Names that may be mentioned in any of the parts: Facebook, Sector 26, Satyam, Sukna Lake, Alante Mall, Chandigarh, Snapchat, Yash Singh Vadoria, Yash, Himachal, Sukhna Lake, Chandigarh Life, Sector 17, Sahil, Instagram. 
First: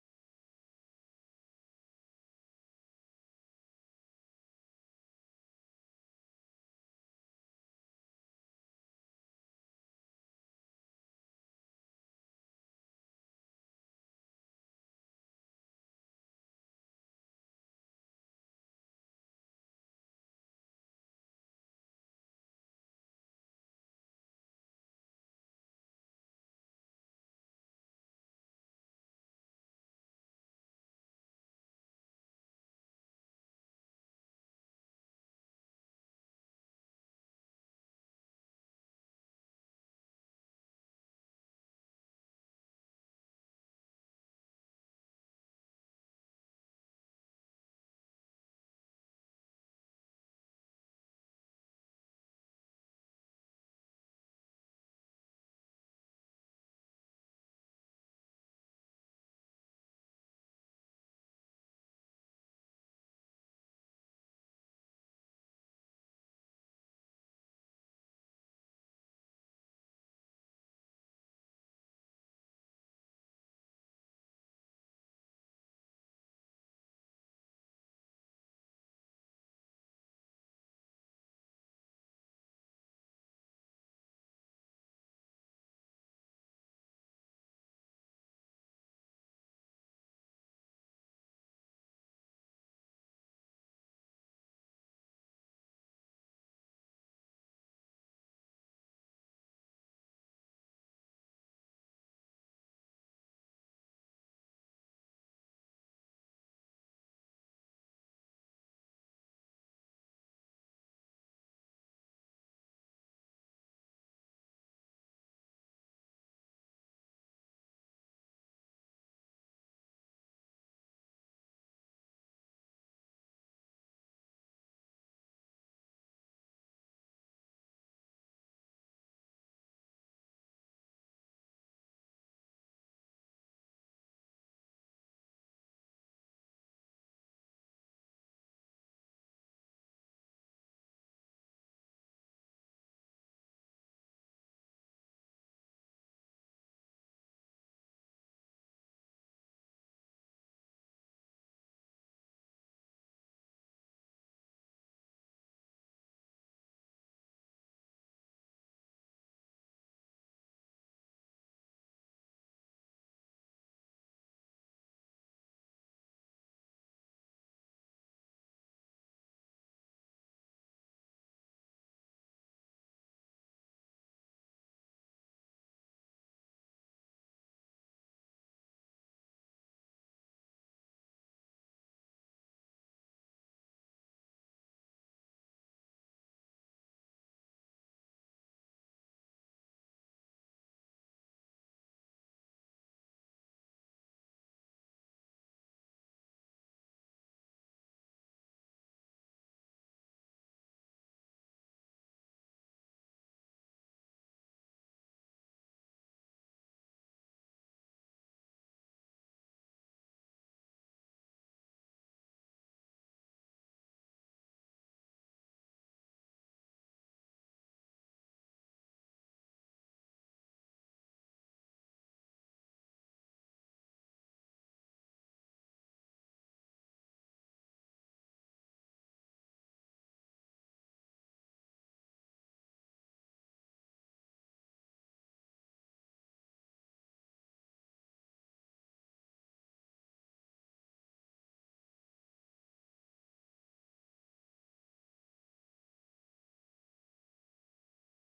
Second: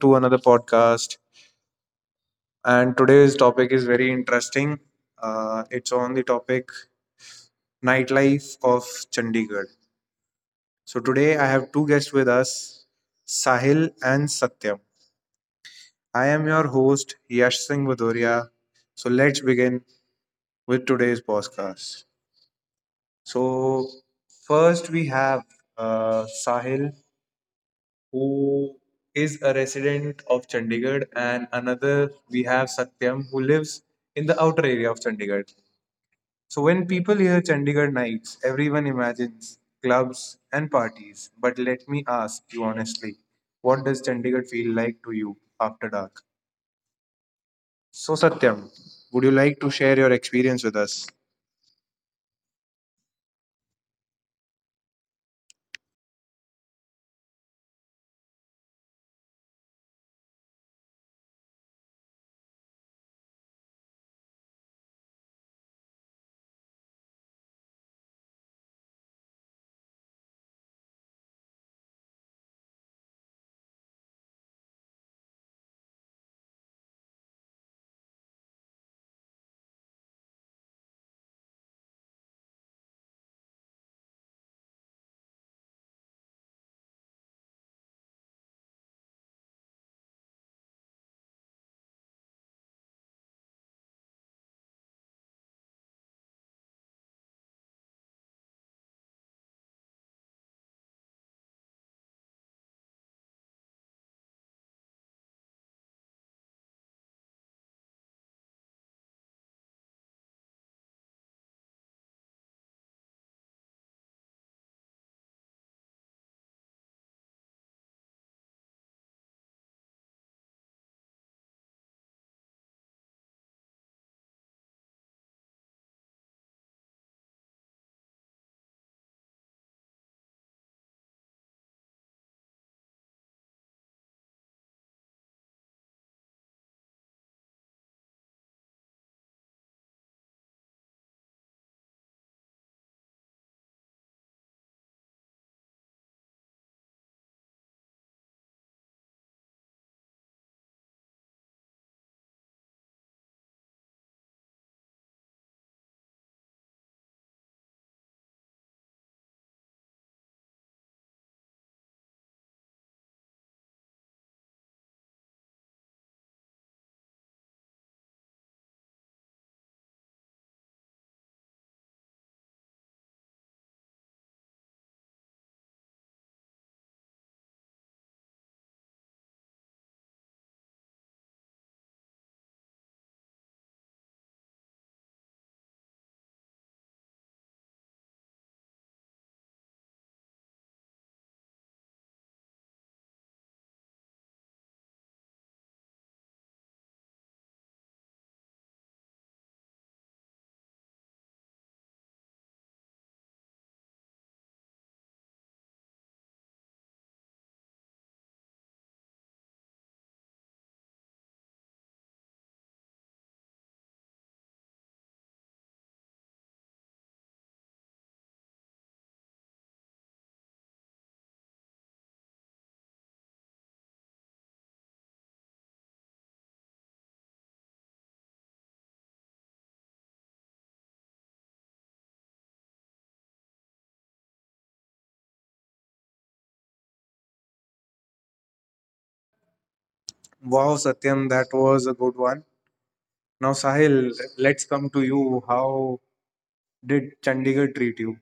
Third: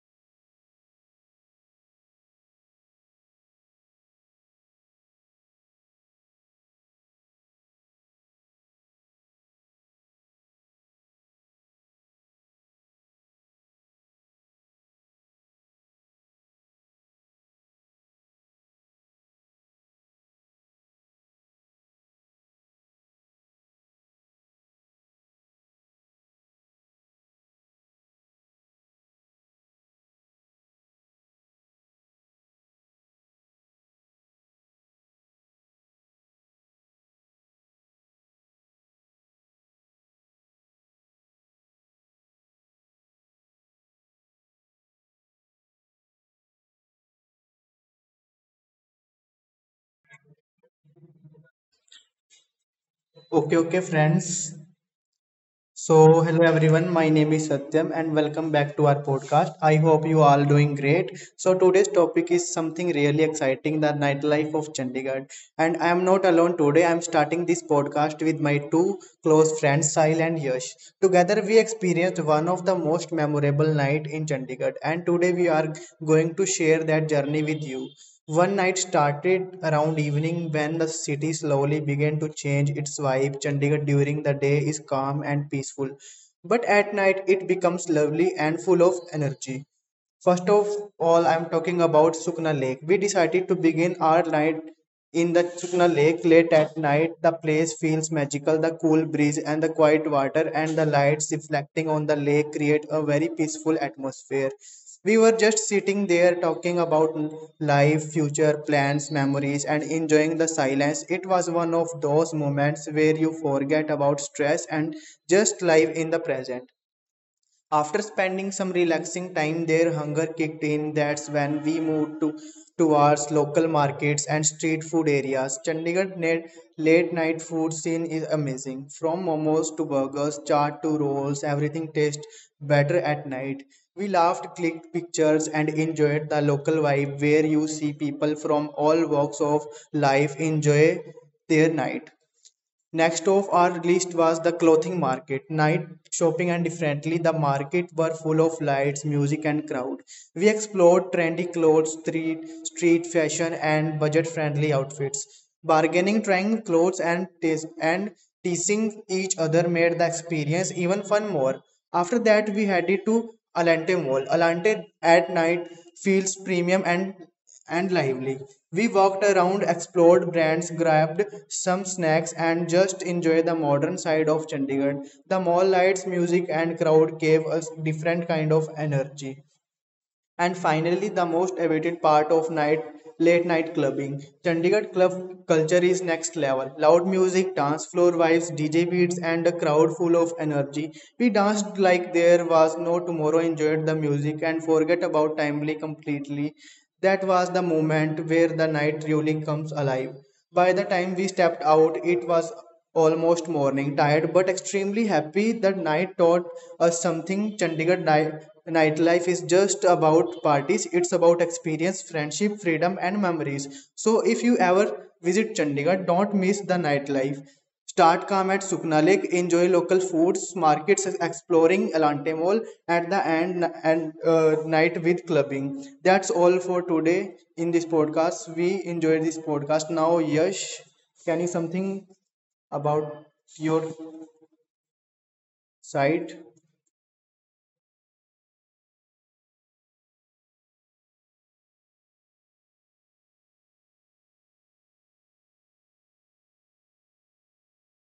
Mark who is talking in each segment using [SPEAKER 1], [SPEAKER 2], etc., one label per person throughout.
[SPEAKER 1] to another podcast. And today's topic is very interesting. It's on the topic nightlife of Chandigarh. So today I have two guests with us, Sahil and Satyam. I am your host, Yash Singh Vadoria. So let's begin with today's podcast. So first we have Sahil, who is a resident of Chandigarh, and another we have Satyam, who lives in the outer area of Chandigarh. So when people hear Chandigarh nights, everyone imagines clubs and parties. But let me ask you honestly, what does Chandigarh feel like to you after dark? So Satyam, would you like to share your experience with us?
[SPEAKER 2] Okay, okay, friends. So, hello everyone. My name is Satyam and welcome back to our podcast. I hope you all doing great. So, today's topic is something really exciting, the nightlife of Chandigarh. And I am not alone today. I am starting this podcast with my two close friends, Sahil and Yash. Together we experienced one of the most memorable night in Chandigarh and today we are going to share that journey with you. One night started around evening when the city slowly began to change its vibe. Chandigarh during the day is calm and peaceful, but at night it becomes lovely and full of energy. First of all, I'm talking about Sukna Lake. We decided to begin our night in the Sukna Lake late at night, the place feels magical. The cool breeze and the quiet water and the lights reflecting on the lake create a very peaceful atmosphere. We were just sitting there talking about life, future plans, memories, and enjoying the silence. It was one of those moments where you forget about stress and just live in the present. After spending some relaxing time there, hunger kicked in. That's when we moved to towards local markets and street food areas. Chandigarh net late night food scene is amazing. From momos to burgers, chaat to rolls, everything tastes better at night. We laughed, clicked pictures, and enjoyed the local vibe where you see people from all walks of life enjoy their night. Next off our list was the clothing market. Night shopping and differently, the market were full of lights, music, and crowd. We explored trendy clothes, street fashion, and budget-friendly outfits. Bargaining, trying clothes, and taste, and teasing each other made the experience even fun more. After that, we headed to Alante Mall. Alante at night feels premium and lively. We walked around, explored brands, grabbed some snacks, and just enjoyed the modern side of Chandigarh. The mall lights, music, and crowd gave us different kind of energy. And finally, the most awaited part of night late night clubbing. Chandigarh club culture is next level. Loud music, dance floor vibes, DJ beats, and a crowd full of energy. We danced like there was no tomorrow, enjoyed the music, and forget about timely completely. That was the moment where the night really comes alive. By the time we stepped out, it was almost morning, tired but extremely happy. That night taught us something. Chandigarh nightlife is just about parties, it's about experience, friendship, freedom, and memories. So, if you ever visit Chandigarh, don't miss the nightlife. Start calm at Sukna Lake, enjoy local foods, markets, exploring Elante Mall at the end and night with clubbing. That's all for today in this podcast. We enjoyed this podcast. Now, Yash, can you something? About your site.
[SPEAKER 1] Wow, Satyam, that was a good one. Now, Sahil, let's come to you. How did Chandigarh treat you?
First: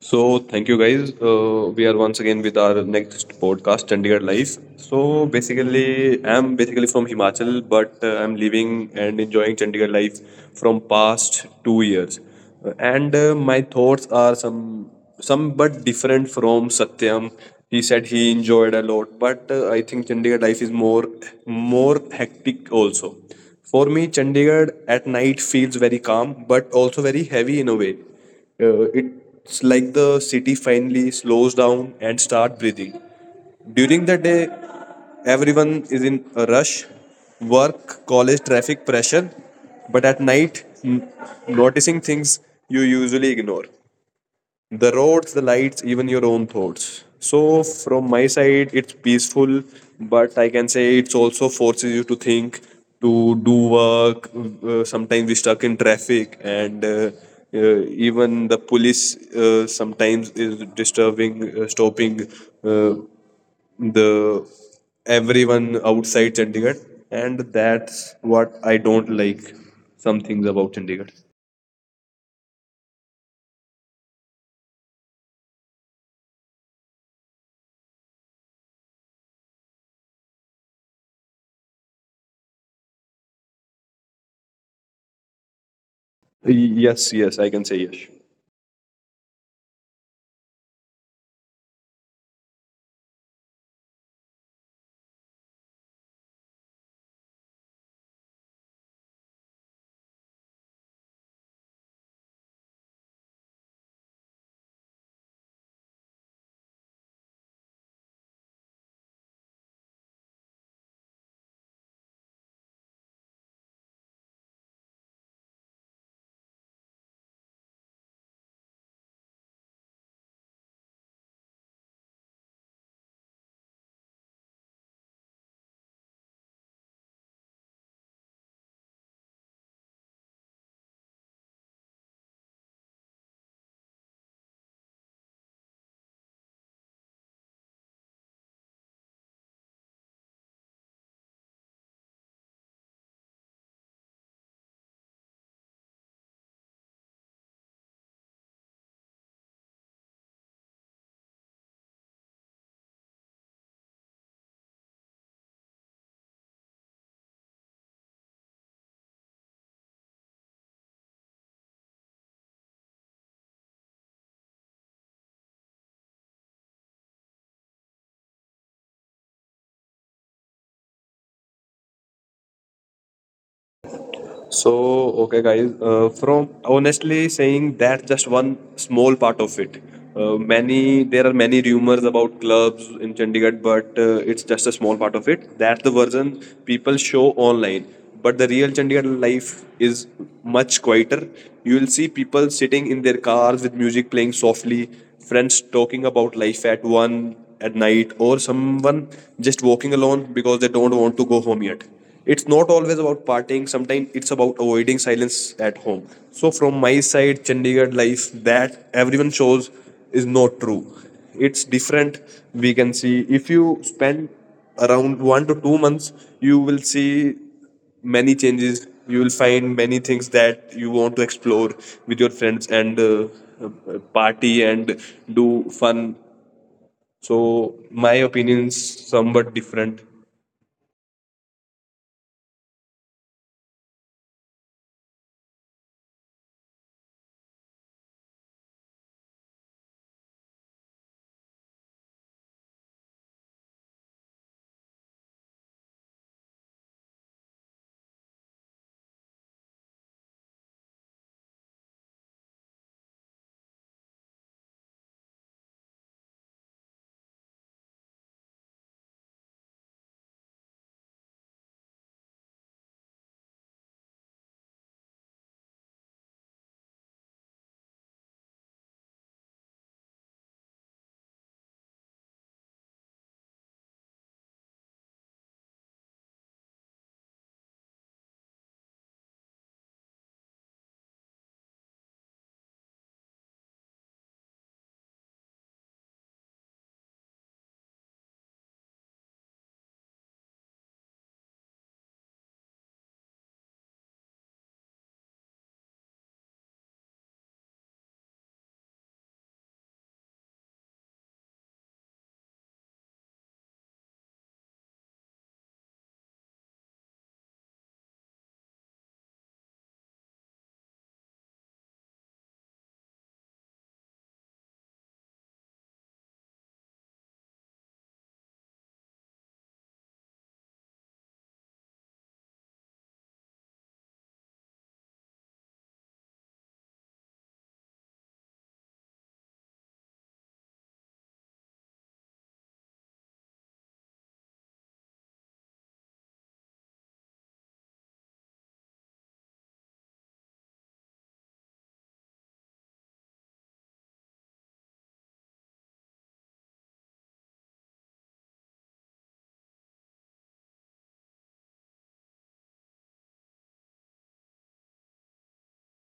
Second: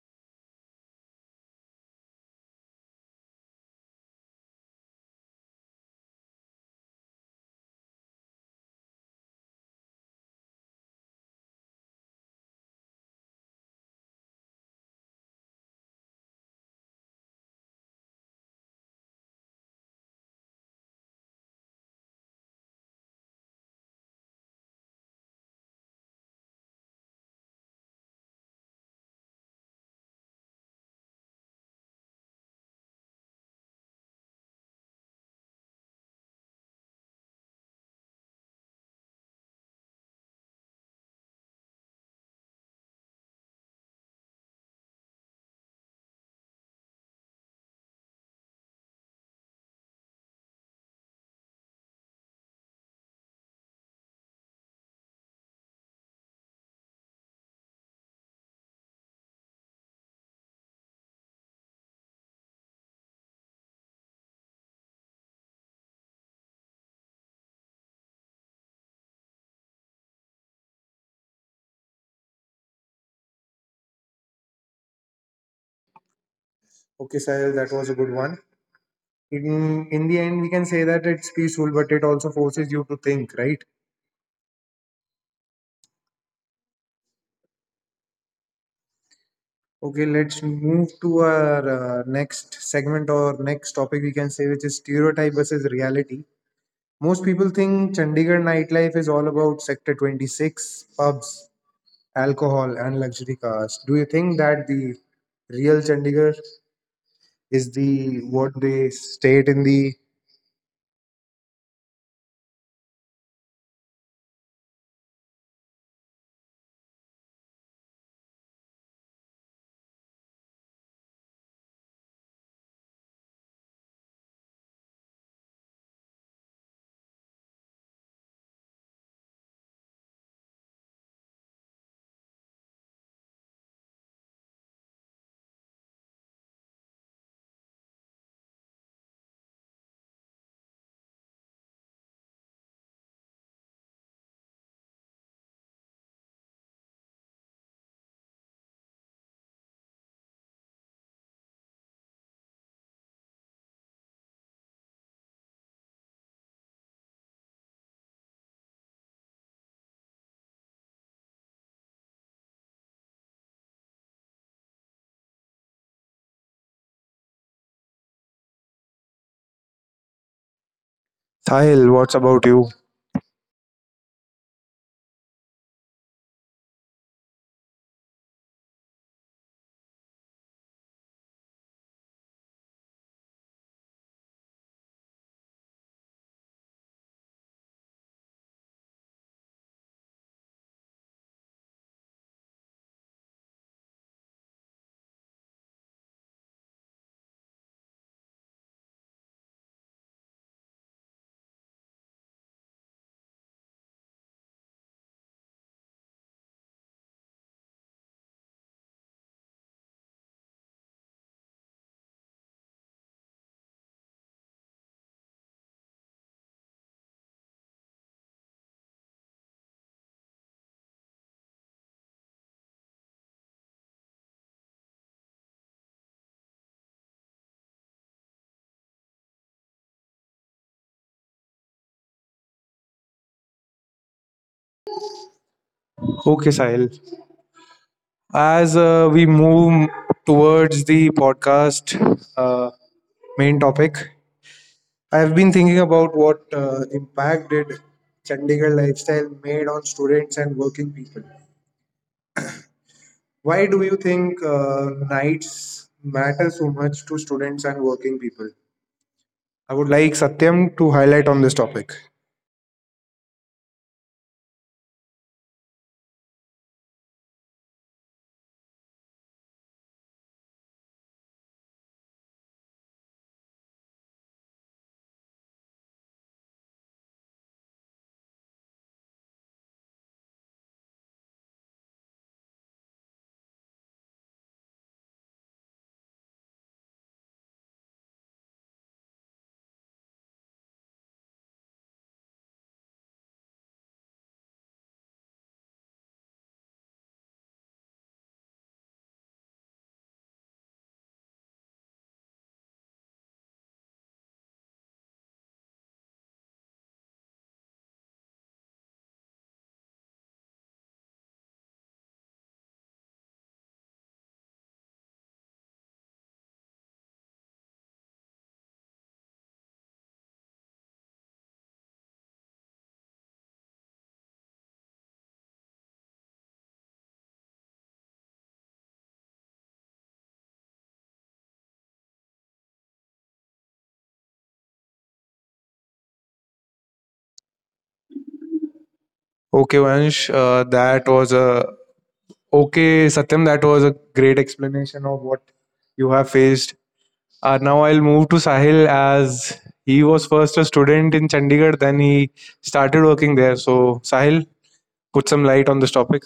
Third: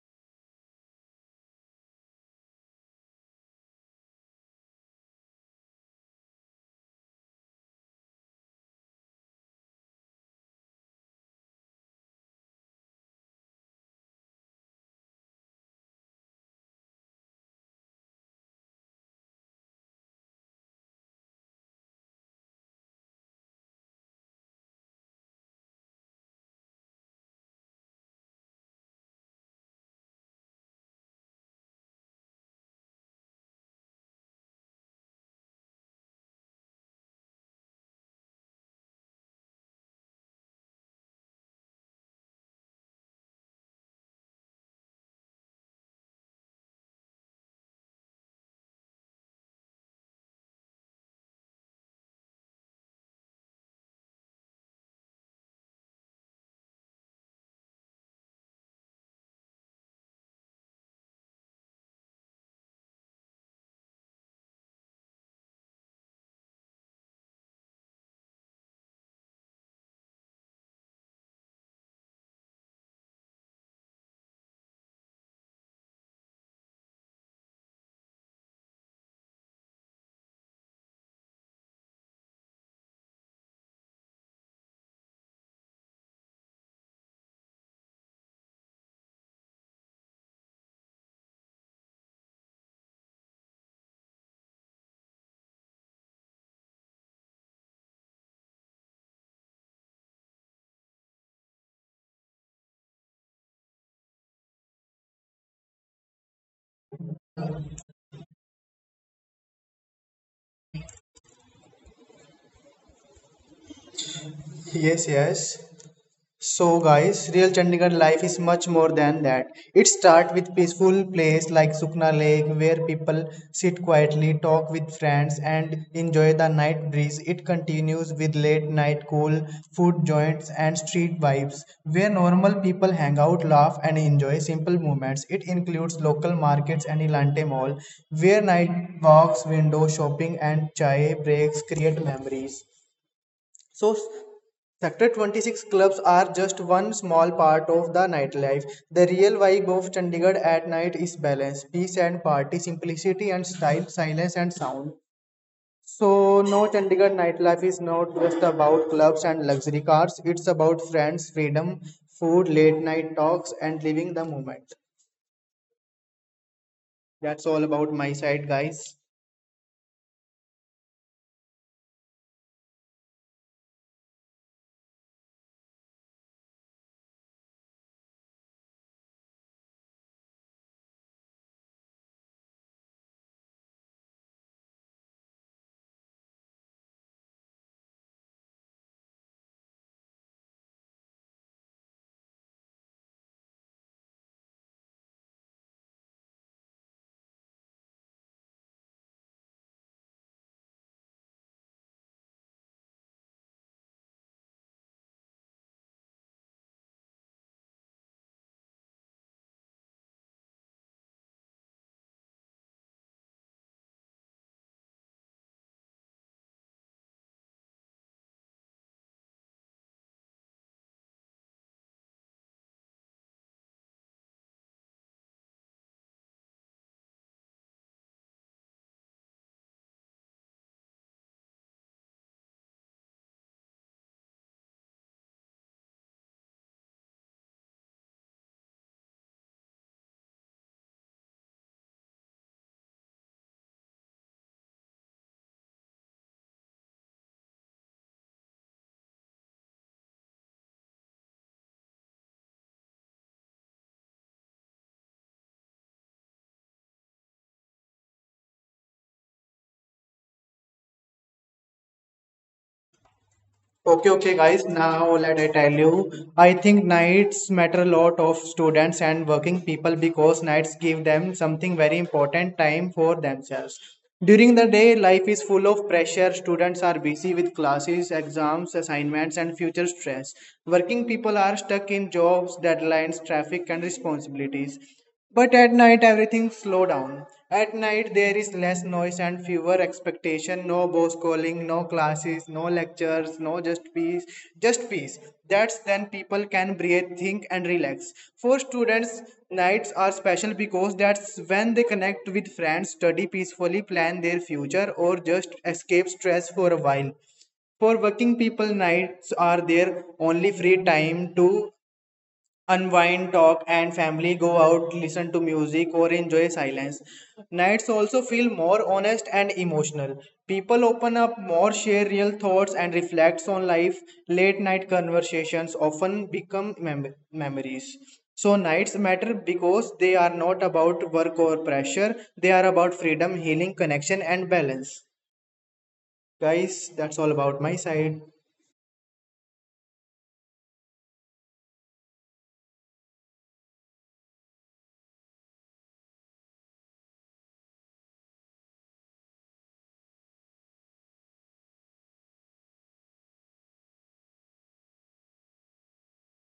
[SPEAKER 3] So thank you guys. We are once again with our next podcast, Chandigarh Life. I'm basically from Himachal, but I'm living and enjoying Chandigarh life from past 2 years. And My thoughts are some, but different from Satyam. He said he enjoyed a lot, but I think Chandigarh life is more hectic also. For me, Chandigarh at night feels very calm, but also very heavy in a way. Uh, it's like the city finally slows down and start breathing. During the day, everyone is in a rush, work, college, traffic pressure. But at night, noticing things you usually ignore, the roads, the lights, even your own thoughts. So, from my side, it's peaceful, but I can say it's also forces you to think, to do work. Sometimes we stuck in traffic, and even the police sometimes is disturbing, stopping uh, the everyone outside Chandigarh, and that's what I don't like. Some things about Chandigarh.
[SPEAKER 1] Okay, Sahil, that was a good one. In the end we can say that it's peaceful, but it also forces you to think, right?
[SPEAKER 3] Yes, yes, I can say yes.
[SPEAKER 1] Okay, let's move to our next segment, or next topic we can say, which is stereotype versus reality. Most people think Chandigarh nightlife is all about sector 26 pubs, alcohol and luxury cars. Do you think that the real Chandigarh is the what they state in the?
[SPEAKER 2] Yes, yes. So guys, real Chandigarh life is much more than that. It starts with peaceful place like Sukna Lake where people sit quietly, talk with friends and enjoy the night breeze. It continues with late night cool food joints and street vibes where normal people hang out, laugh and enjoy simple moments. It includes local markets and Elante Mall where night walks, window shopping and chai breaks create memories. So, Sector 26 clubs are just one small part of the nightlife. The real vibe of Chandigarh at night is balance, peace and party, simplicity and style, silence and sound. So, no, Chandigarh nightlife is not just about clubs and luxury cars, it's about friends, freedom, food, late night talks, and living the moment. That's all about my side, guys.
[SPEAKER 1] Sahil, what's about you?
[SPEAKER 3] So, okay, guys, from honestly saying that just one small part of it. Many there are many rumors about clubs in Chandigarh, but it's just a small part of it. That's the version people show online. But the real Chandigarh life is much quieter. You will see people sitting in their cars with music playing softly, friends talking about life at one at night, or someone just walking alone because they don't want to go home yet. It's not always about partying, sometimes it's about avoiding silence at home. So, from my side, Chandigarh life that everyone shows is not true. It's different. We can see if you spend around 1 to 2 months, you will see many changes. You will find many things that you want to explore with your friends and party and do fun. So, my opinions somewhat different.
[SPEAKER 1] Okay, Sahil. As we move towards the podcast uh, main topic, I have been thinking about what impact did Chandigarh lifestyle made on students and working people. Why do you think nights matter so much to students and working people? I would like Satyam to highlight on this topic.
[SPEAKER 2] Okay, okay, guys. Now let I tell you. I think nights matter a lot of students and working people because nights give them something very important time for themselves. During the day, life is full of pressure. Students are busy with classes, exams, assignments, and future stress. Working people are stuck in jobs, deadlines, traffic, and responsibilities. But at night everything slow down. At night there is less noise and fewer expectation, no boss calling, no classes, no lectures, no just peace. That's when people can breathe, think and relax. For students, nights are special because that's when they connect with friends, study peacefully, plan their future or just escape stress for a while. For working people, nights are their only free time to unwind, talk, and family go out, listen to music, or enjoy silence. Nights also feel more honest and emotional. People open up more, share real thoughts, and reflects on life. Late night conversations often become memories. So, nights matter because they are not about work or pressure, they are about freedom, healing, connection, and balance. Guys, that's all about my side.
[SPEAKER 1] Okay, Vansh, uh, that was a okay, Satyam. That was a great explanation of what you have faced. Now I'll move to Sahil, as he was first a student in Chandigarh, then he started working there. So Sahil, put some light on this topic.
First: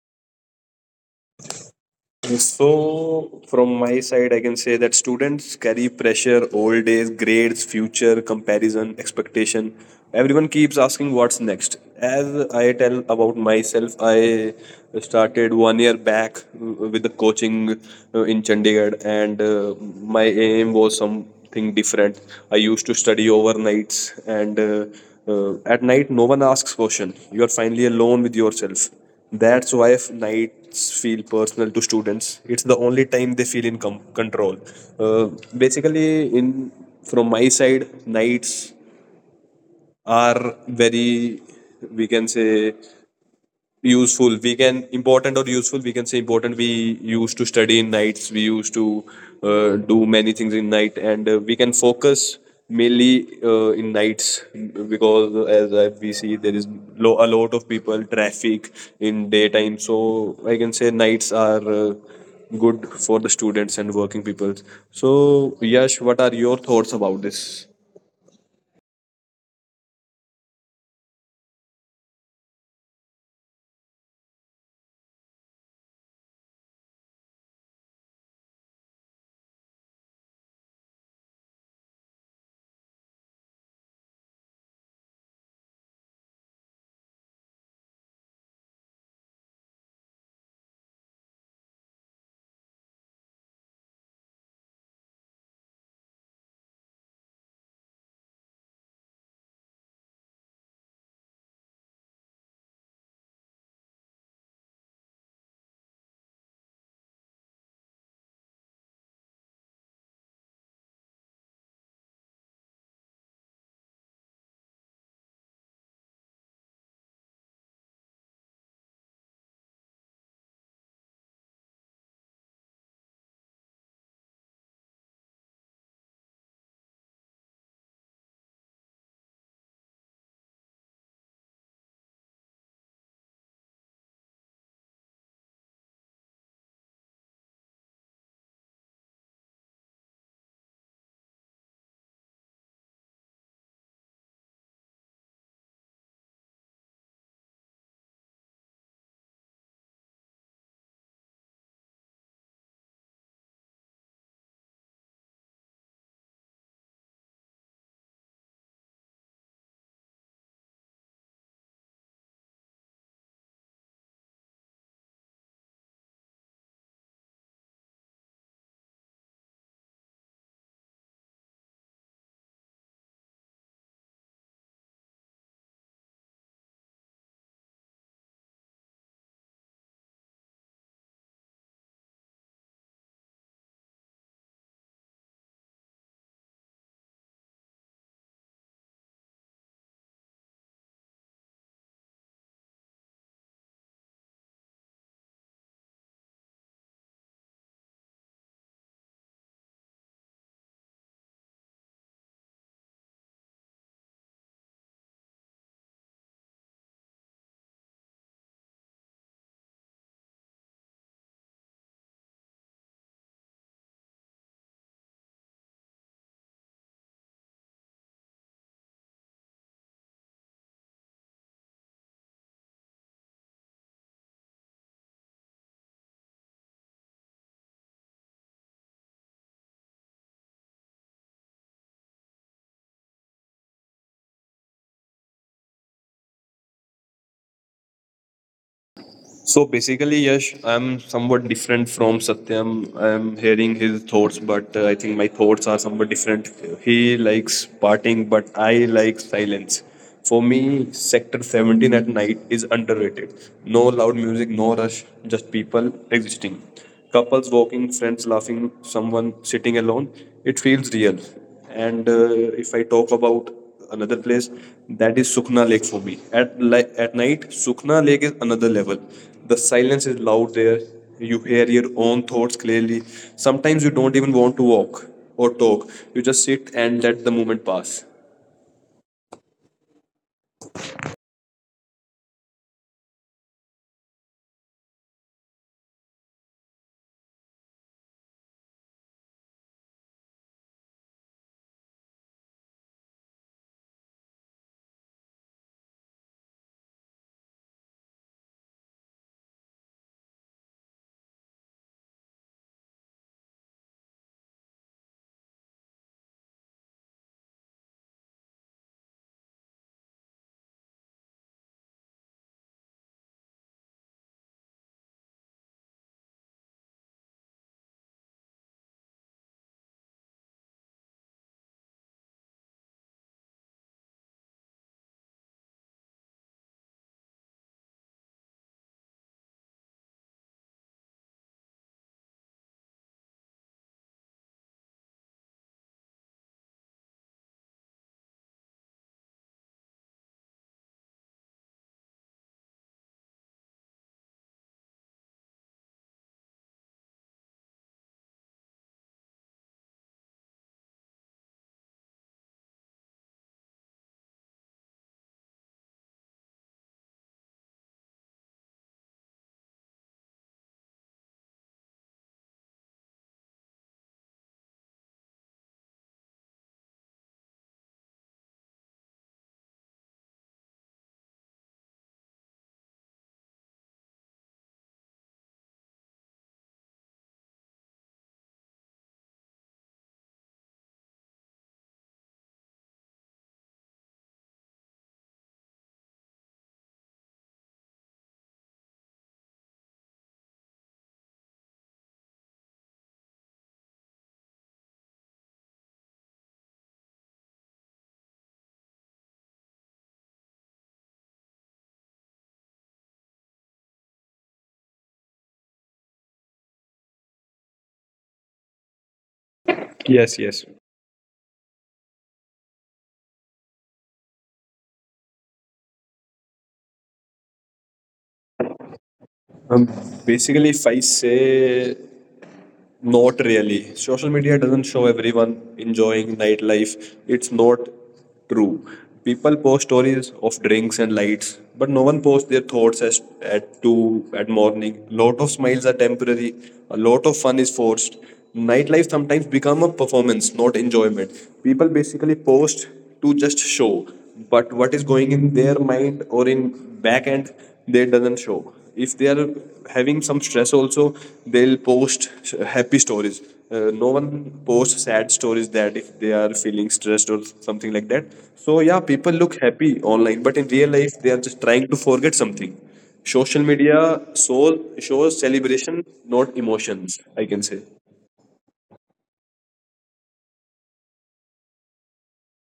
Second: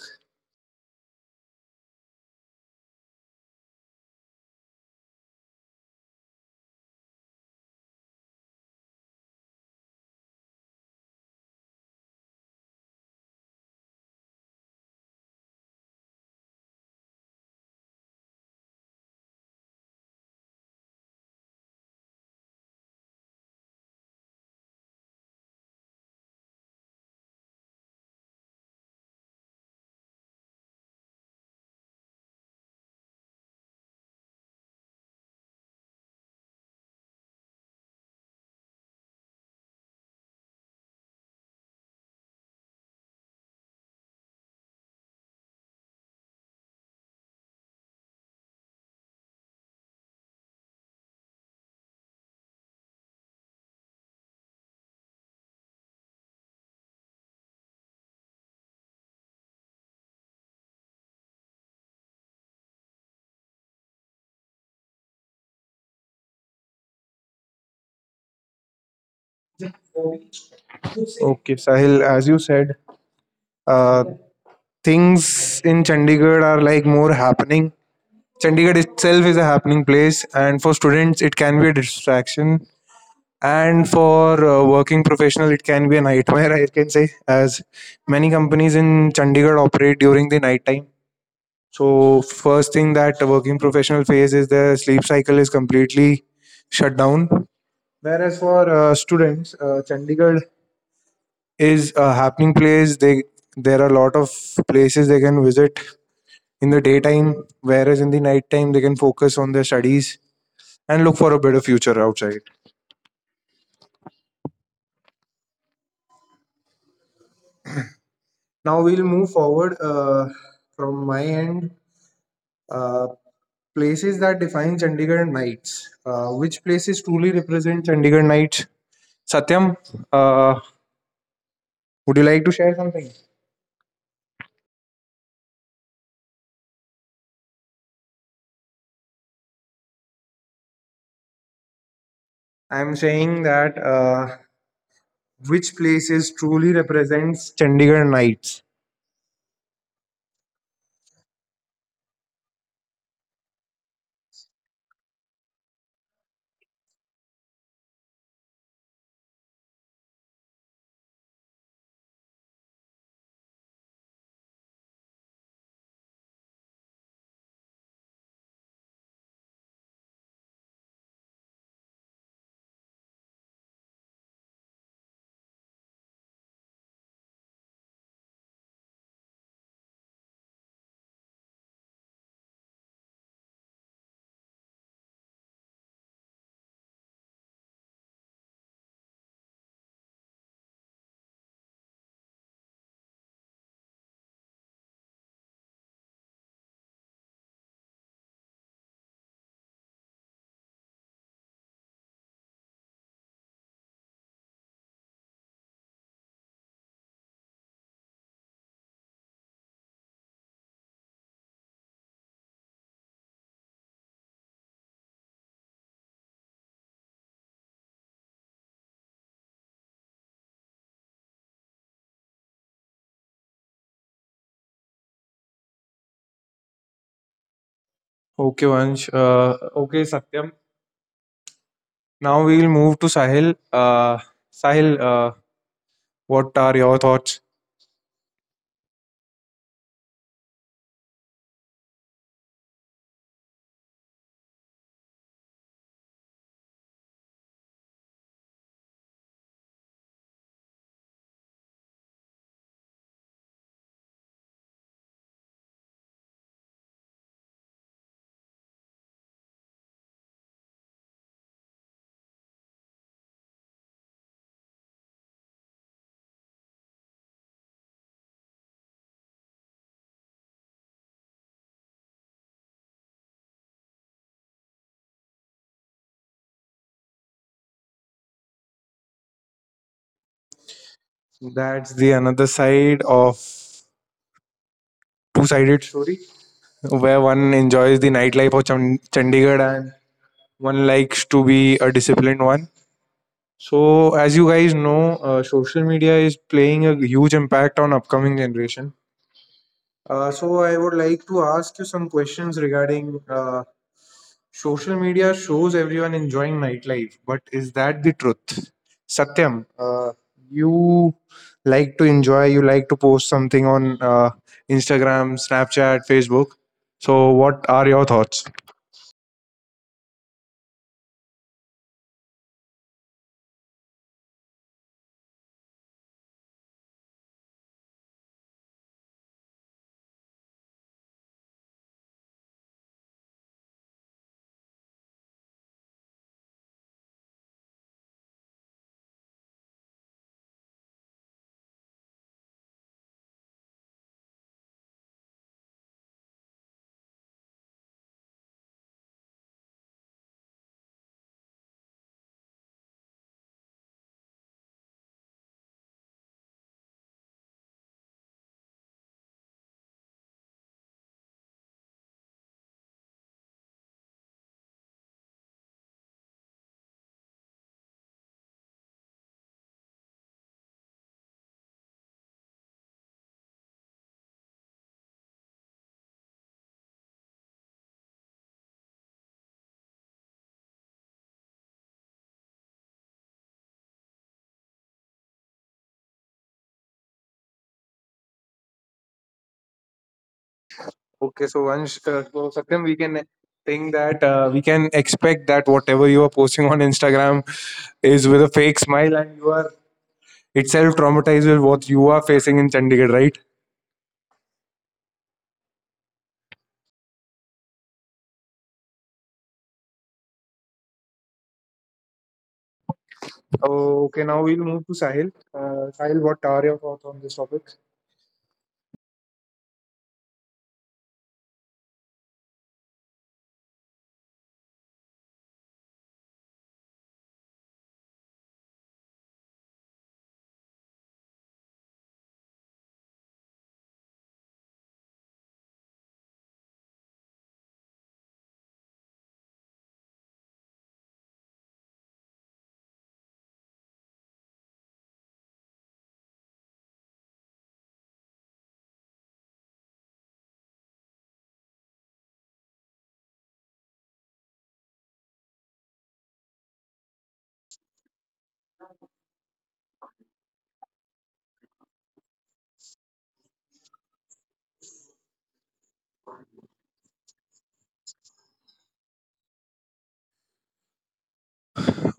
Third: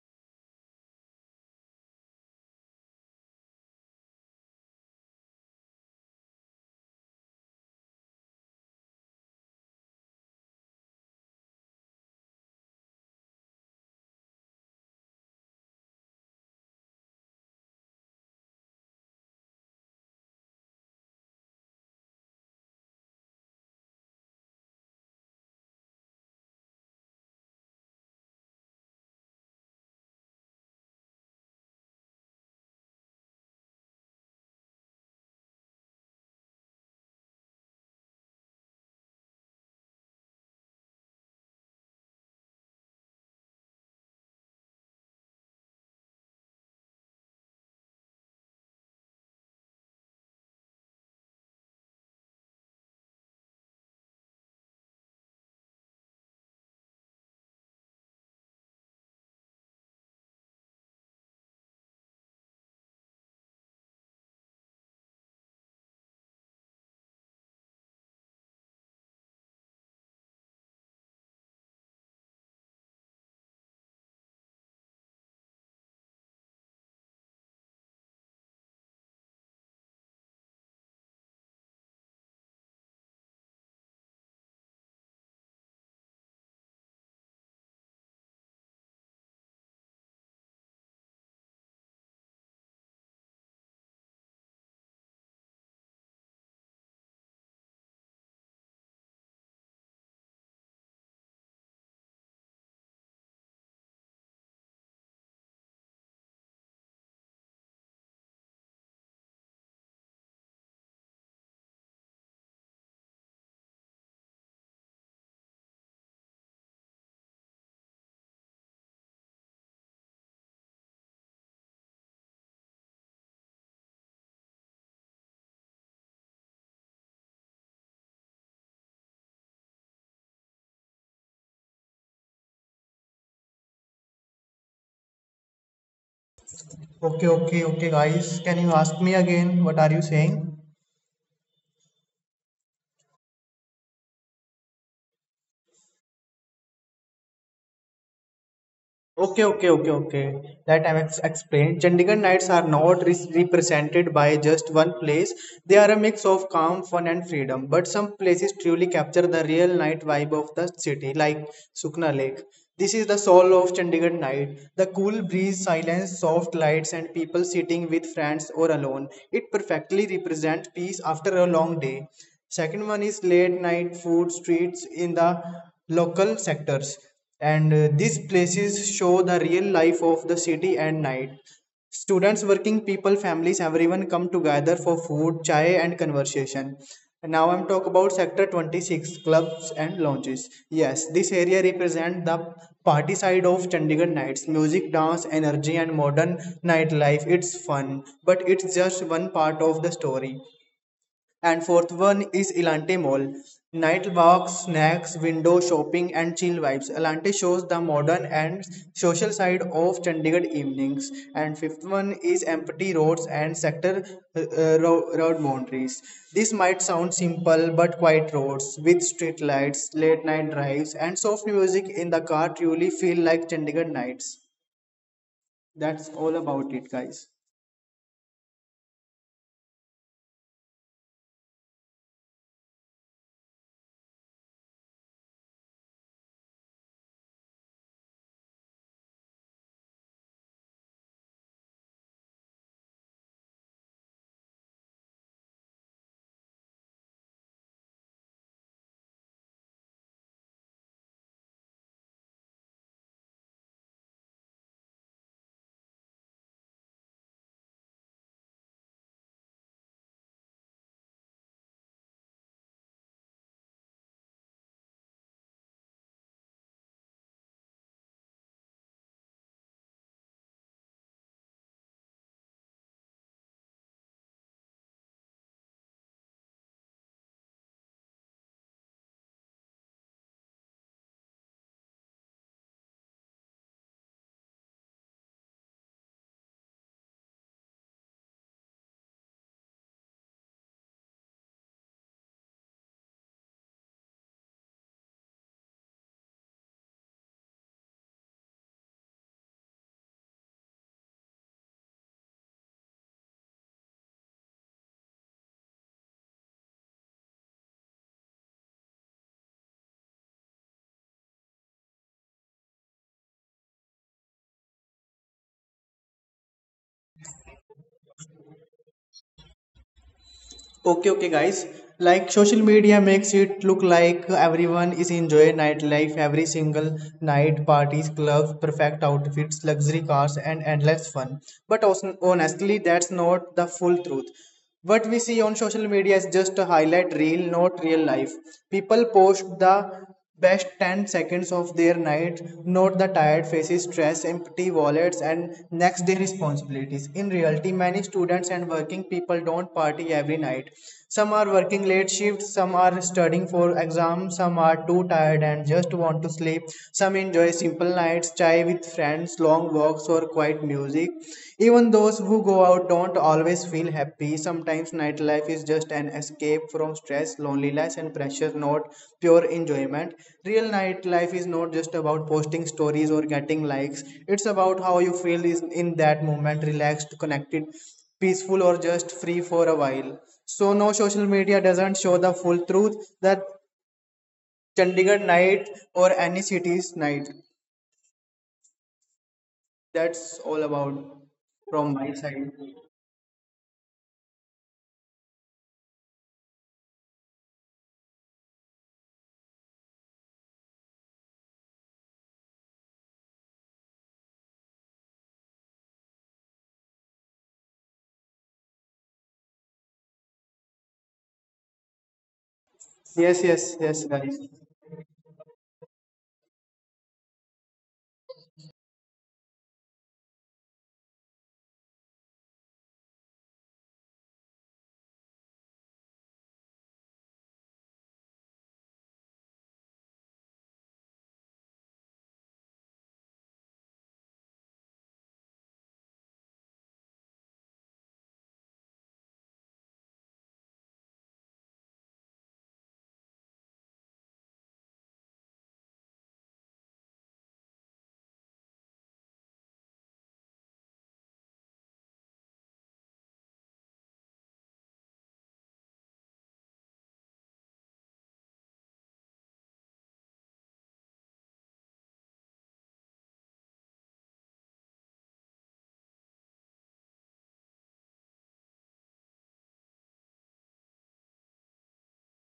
[SPEAKER 3] So, from my side, I can say that students carry pressure, old days, grades, future, comparison, expectation. Everyone keeps asking what's next. As I tell about myself, I started 1 year back with the coaching in Chandigarh, and my aim was something different. I used to study overnights, and at night, no one asks question. You are finally alone with yourself. That's why nights feel personal to students. It's the only time they feel in control. Uh, basically, in from my side, nights are very, we can say, useful we can important or useful we can say important we used to study in nights. We used to do many things in night and we can focus mainly in nights because we see there is a lot of people traffic in daytime. So I can say nights are good for the students and working people. So Yash, what are your thoughts about this?
[SPEAKER 1] Okay, Sahil, as you said, uh, things in Chandigarh are like more happening. Chandigarh itself is a happening place, and for students, it can be a distraction. And for working professional, it can be a nightmare, I can say, as many companies in Chandigarh operate during the night time. So first thing that a working professional face is their sleep cycle is completely shut down. Whereas for students, Chandigarh is a happening place. They There are a lot of places they can visit in the daytime, whereas in the nighttime they can focus on their studies and look for a better future outside. Now we'll move forward, from my end. Uh, Places that define Chandigarh nights. Which places truly represent Chandigarh nights? Satyam, uh, would you like to share something?
[SPEAKER 2] Okay, okay, okay, guys. Can you ask me again? What are you saying?
[SPEAKER 1] I'm saying that, which places truly represents Chandigarh nights?
[SPEAKER 2] Okay, okay, okay, okay. That I've explained. Chandigarh nights are not represented by just one place. They are a mix of calm, fun, and freedom. But some places truly capture the real night vibe of the city, like Sukna Lake. This is the soul of Chandigarh night. The cool breeze, silence, soft lights, and people sitting with friends or alone. It perfectly represents peace after a long day. Second one is late night food streets in the local sectors and these places show the real life of the city at night, students working people families everyone come together for food, chai and conversation. And now I'm talk about Sector 26 clubs and lounges. Yes, this area represent the party side of Chandigarh nights, music, dance, energy, and modern nightlife. It's fun, but it's just one part of the story. And fourth one is Elante Mall. Night walks, snacks, window shopping, and chill vibes. Elante shows the modern and social side of Chandigarh evenings. And fifth one is empty roads and sector road boundaries. This might sound simple, but quiet roads with street lights, late night drives, and soft music in the car truly feel like Chandigarh nights. That's all about it, guys.
[SPEAKER 1] Okay, Satyam. Now we'll move to Sahil. Sahil, what are your thoughts?
[SPEAKER 3] So basically, Yash, I'm somewhat different from Satyam. I'm hearing his thoughts, but I think my thoughts are somewhat different. He likes partying, but I like silence. For me, Sector 17 at night is underrated. No loud music, no rush, just people existing. Couples walking, friends laughing, someone sitting alone. It feels real. And if I talk about another place, that is Sukhna Lake for me. At at night, Sukhna Lake is another level. The silence is loud there. You hear your own thoughts clearly. Sometimes you don't even want to walk or talk. You just sit and let the moment pass.
[SPEAKER 1] That's the another side of two-sided story, where one enjoys the nightlife of Chandigarh and one likes to be a disciplined one. So, as you guys know, social media is playing a huge impact on upcoming generation. So I would like to ask you some questions regarding, social media shows everyone enjoying nightlife, but is that the truth? Satyam, you like to enjoy, you like to post something on Instagram, Snapchat, Facebook. So what are your thoughts?
[SPEAKER 2] Okay, okay, guys. Like social media makes it look like everyone is enjoying nightlife every single night, parties, clubs, perfect outfits, luxury cars, and endless fun. But also, honestly, that's not the full truth. What we see on social media is just a highlight reel, not real life. People post the best 10 seconds of their night, note the tired faces, stress, empty wallets, and next day responsibilities. In reality, many students and working people don't party every night. Some are working late shifts, some are studying for exams, some are too tired and just want to sleep. Some enjoy simple nights, chai with friends, long walks, or quiet music. Even those who go out don't always feel happy. Sometimes nightlife is just an escape from stress, loneliness, and pressure, not pure enjoyment. Real nightlife is not just about posting stories or getting likes, it's about how you feel is in that moment relaxed, connected, peaceful, or just free for a while. So, no social media doesn't show the full truth that Chandigarh night or any city's night. That's all about
[SPEAKER 1] Okay, so
[SPEAKER 2] from my side.
[SPEAKER 1] Satyam, we can think that we can expect that whatever you are posting on Instagram is with a fake smile, and you are itself traumatized with what you are facing in Chandigarh, right?
[SPEAKER 3] Yes, yes.
[SPEAKER 2] Yes, yes, yes,
[SPEAKER 1] Okay,
[SPEAKER 2] guys.
[SPEAKER 1] now we'll move to Sahil. Sahil, what are your thoughts on this topic?
[SPEAKER 3] Um, basically, if I say Not really. Social media doesn't show everyone enjoying nightlife. It's not true. People post stories of drinks and lights, but no one posts their thoughts as, at two at morning. Lot of smiles are temporary. A lot of fun is forced. Nightlife sometimes become a performance, not enjoyment. People basically post to just show, but what is going in their mind or in back end, they doesn't show. If they are having some stress also, they'll post happy stories. No one posts sad stories that if they are feeling stressed or something like that. So yeah, people look happy online, but in real life they are just trying to forget something. Social media soul shows celebration, not emotions, I can say.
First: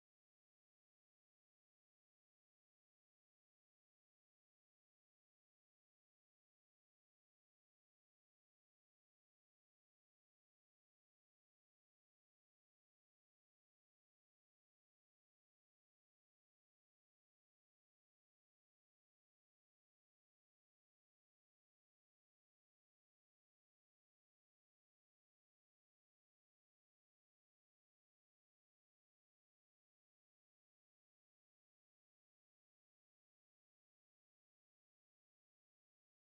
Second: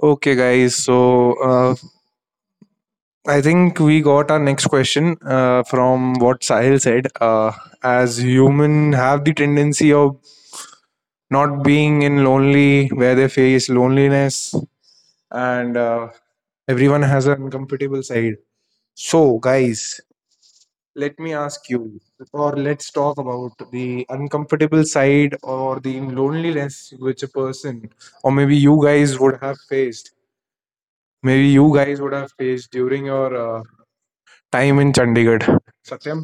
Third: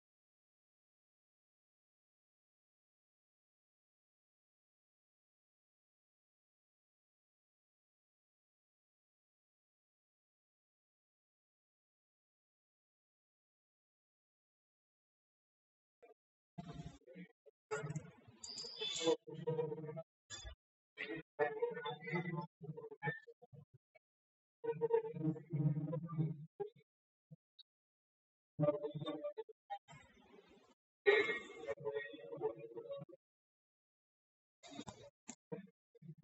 [SPEAKER 1] Okay, guys. I think we got our next question from what Sahil said. As human have the tendency of not being in lonely where they face loneliness, and everyone has an uncomfortable side. So guys, let me ask you, or let's talk about the uncomfortable side or the loneliness which a person or maybe you guys would have faced, maybe you guys would have faced during your time in Chandigarh. Satyam,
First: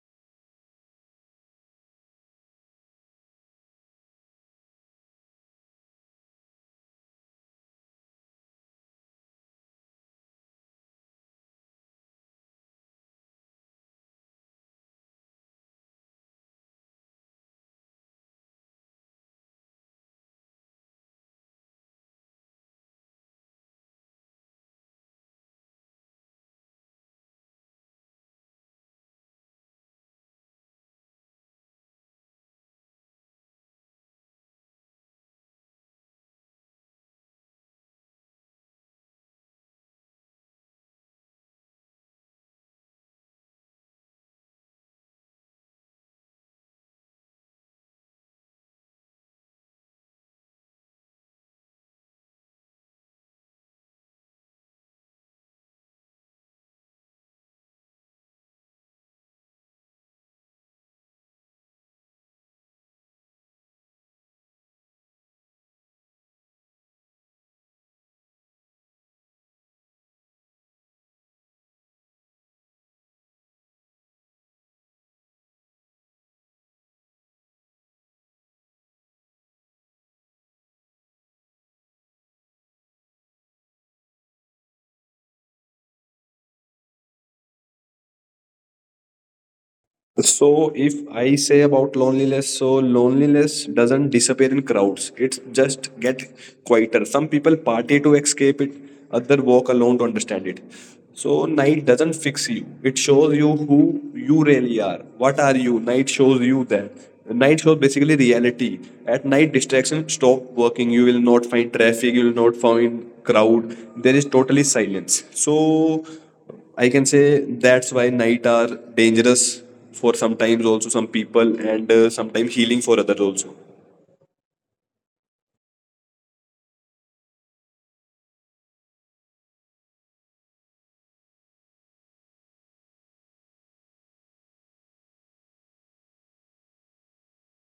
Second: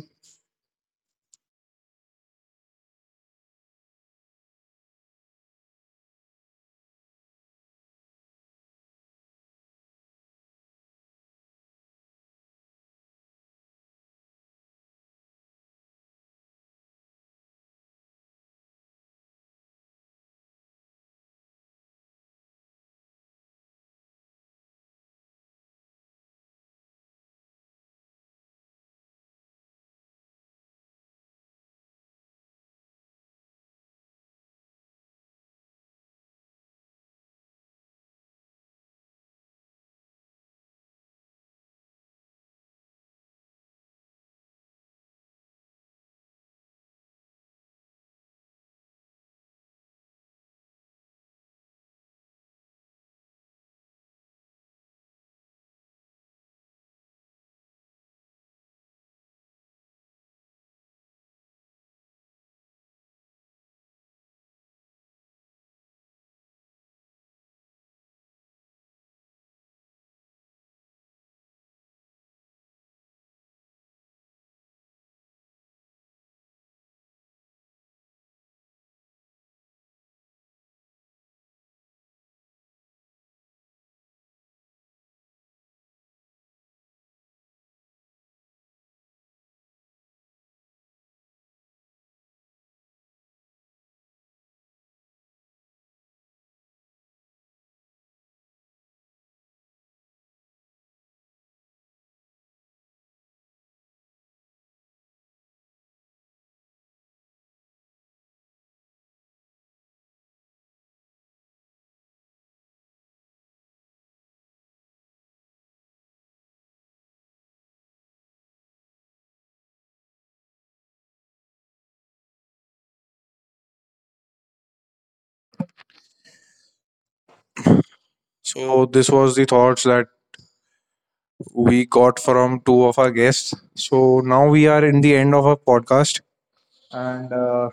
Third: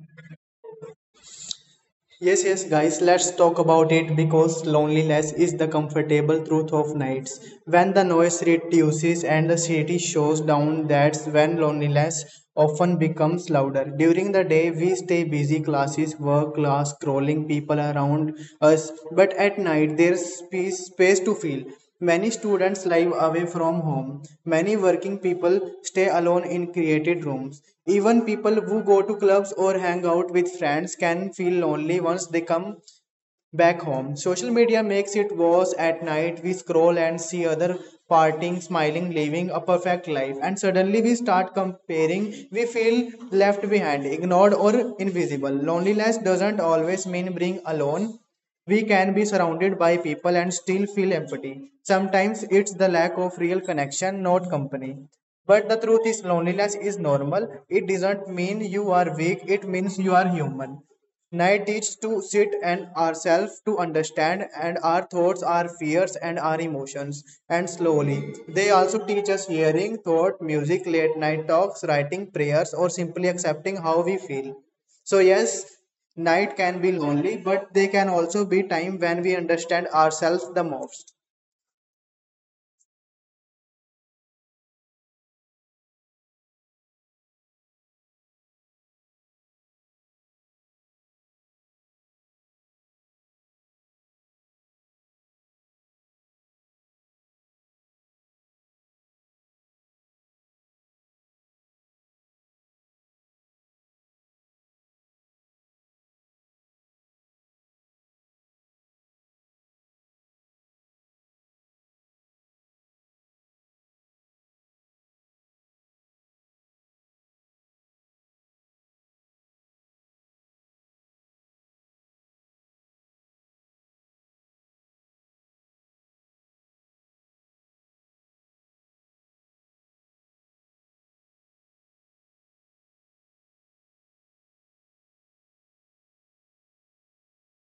[SPEAKER 2] Yes, yes, guys, let's talk about it because loneliness is the comfortable truth of nights. When the noise reduces and the city shows down, that's when loneliness often becomes louder. During the day, we stay busy classes, work, class, scrolling people around us, but at night, there's peace, space to feel. Many students live away from home. Many working people stay alone in created rooms. Even people who go to clubs or hang out with friends can feel lonely once they come back home. Social media makes it worse at night. We scroll and see other partying, smiling, living a perfect life. And suddenly we start comparing. We feel left behind, ignored, or invisible. Loneliness doesn't always mean being alone, we can be surrounded by people and still feel empty. Sometimes it's the lack of real connection, not company. But the truth is, loneliness is normal. It doesn't mean you are weak, it means you are human. Night teaches to sit and ourselves to understand and our thoughts, our fears, and our emotions. And slowly, they also teach us hearing, thought, music, late night talks, writing prayers, or simply accepting how we feel. So, yes, night can be lonely, but they can also be time when we understand ourselves the most.
[SPEAKER 3] So if I say about loneliness, so loneliness doesn't disappear in crowds. It's just get quieter. Some people party to escape it, other walk alone to understand it. So night doesn't fix you. It shows you who you really are. What are you? Night shows you that. Night shows basically reality. At night, distractions stop working. You will not find traffic. You will not find crowd. There is totally silence. So I can say that's why night are dangerous for sometimes also some people and sometimes healing for others also.
[SPEAKER 1] so this was the thoughts that we got from two of our guests. So now we are in the end of our podcast. And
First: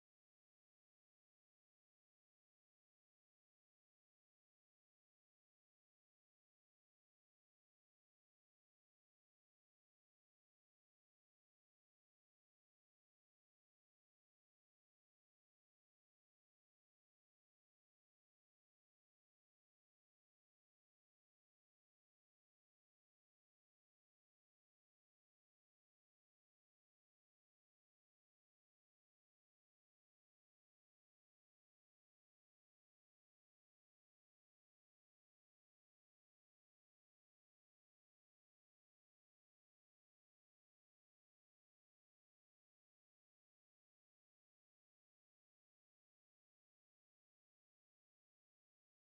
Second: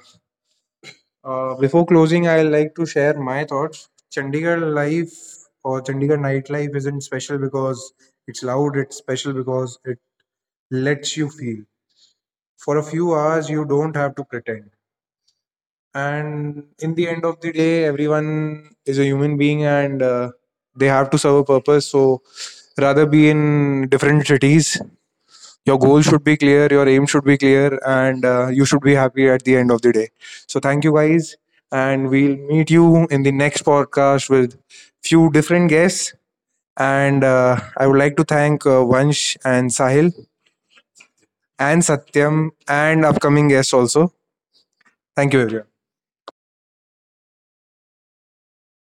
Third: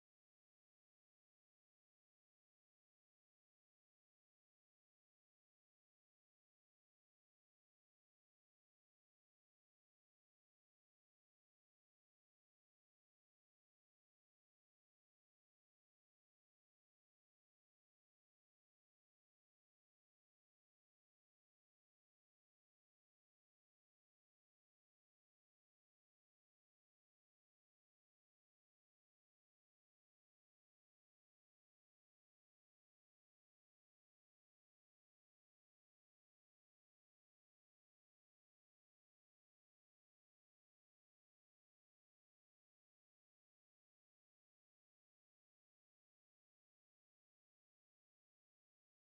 [SPEAKER 1] Before closing, I like to share my thoughts. Chandigarh life or Chandigarh nightlife isn't special because it's loud, it's special because it lets you feel. For a few hours, you don't have to pretend. And in the end of the day, everyone is a human being, and they have to serve a purpose. So rather be in different cities, your goal should be clear, your aim should be clear, and you should be happy at the end of the day. So thank you guys, and we'll meet you in the next podcast with few different guests. And I would like to thank Vansh and Sahil and Satyam and upcoming guests also. Thank you everyone.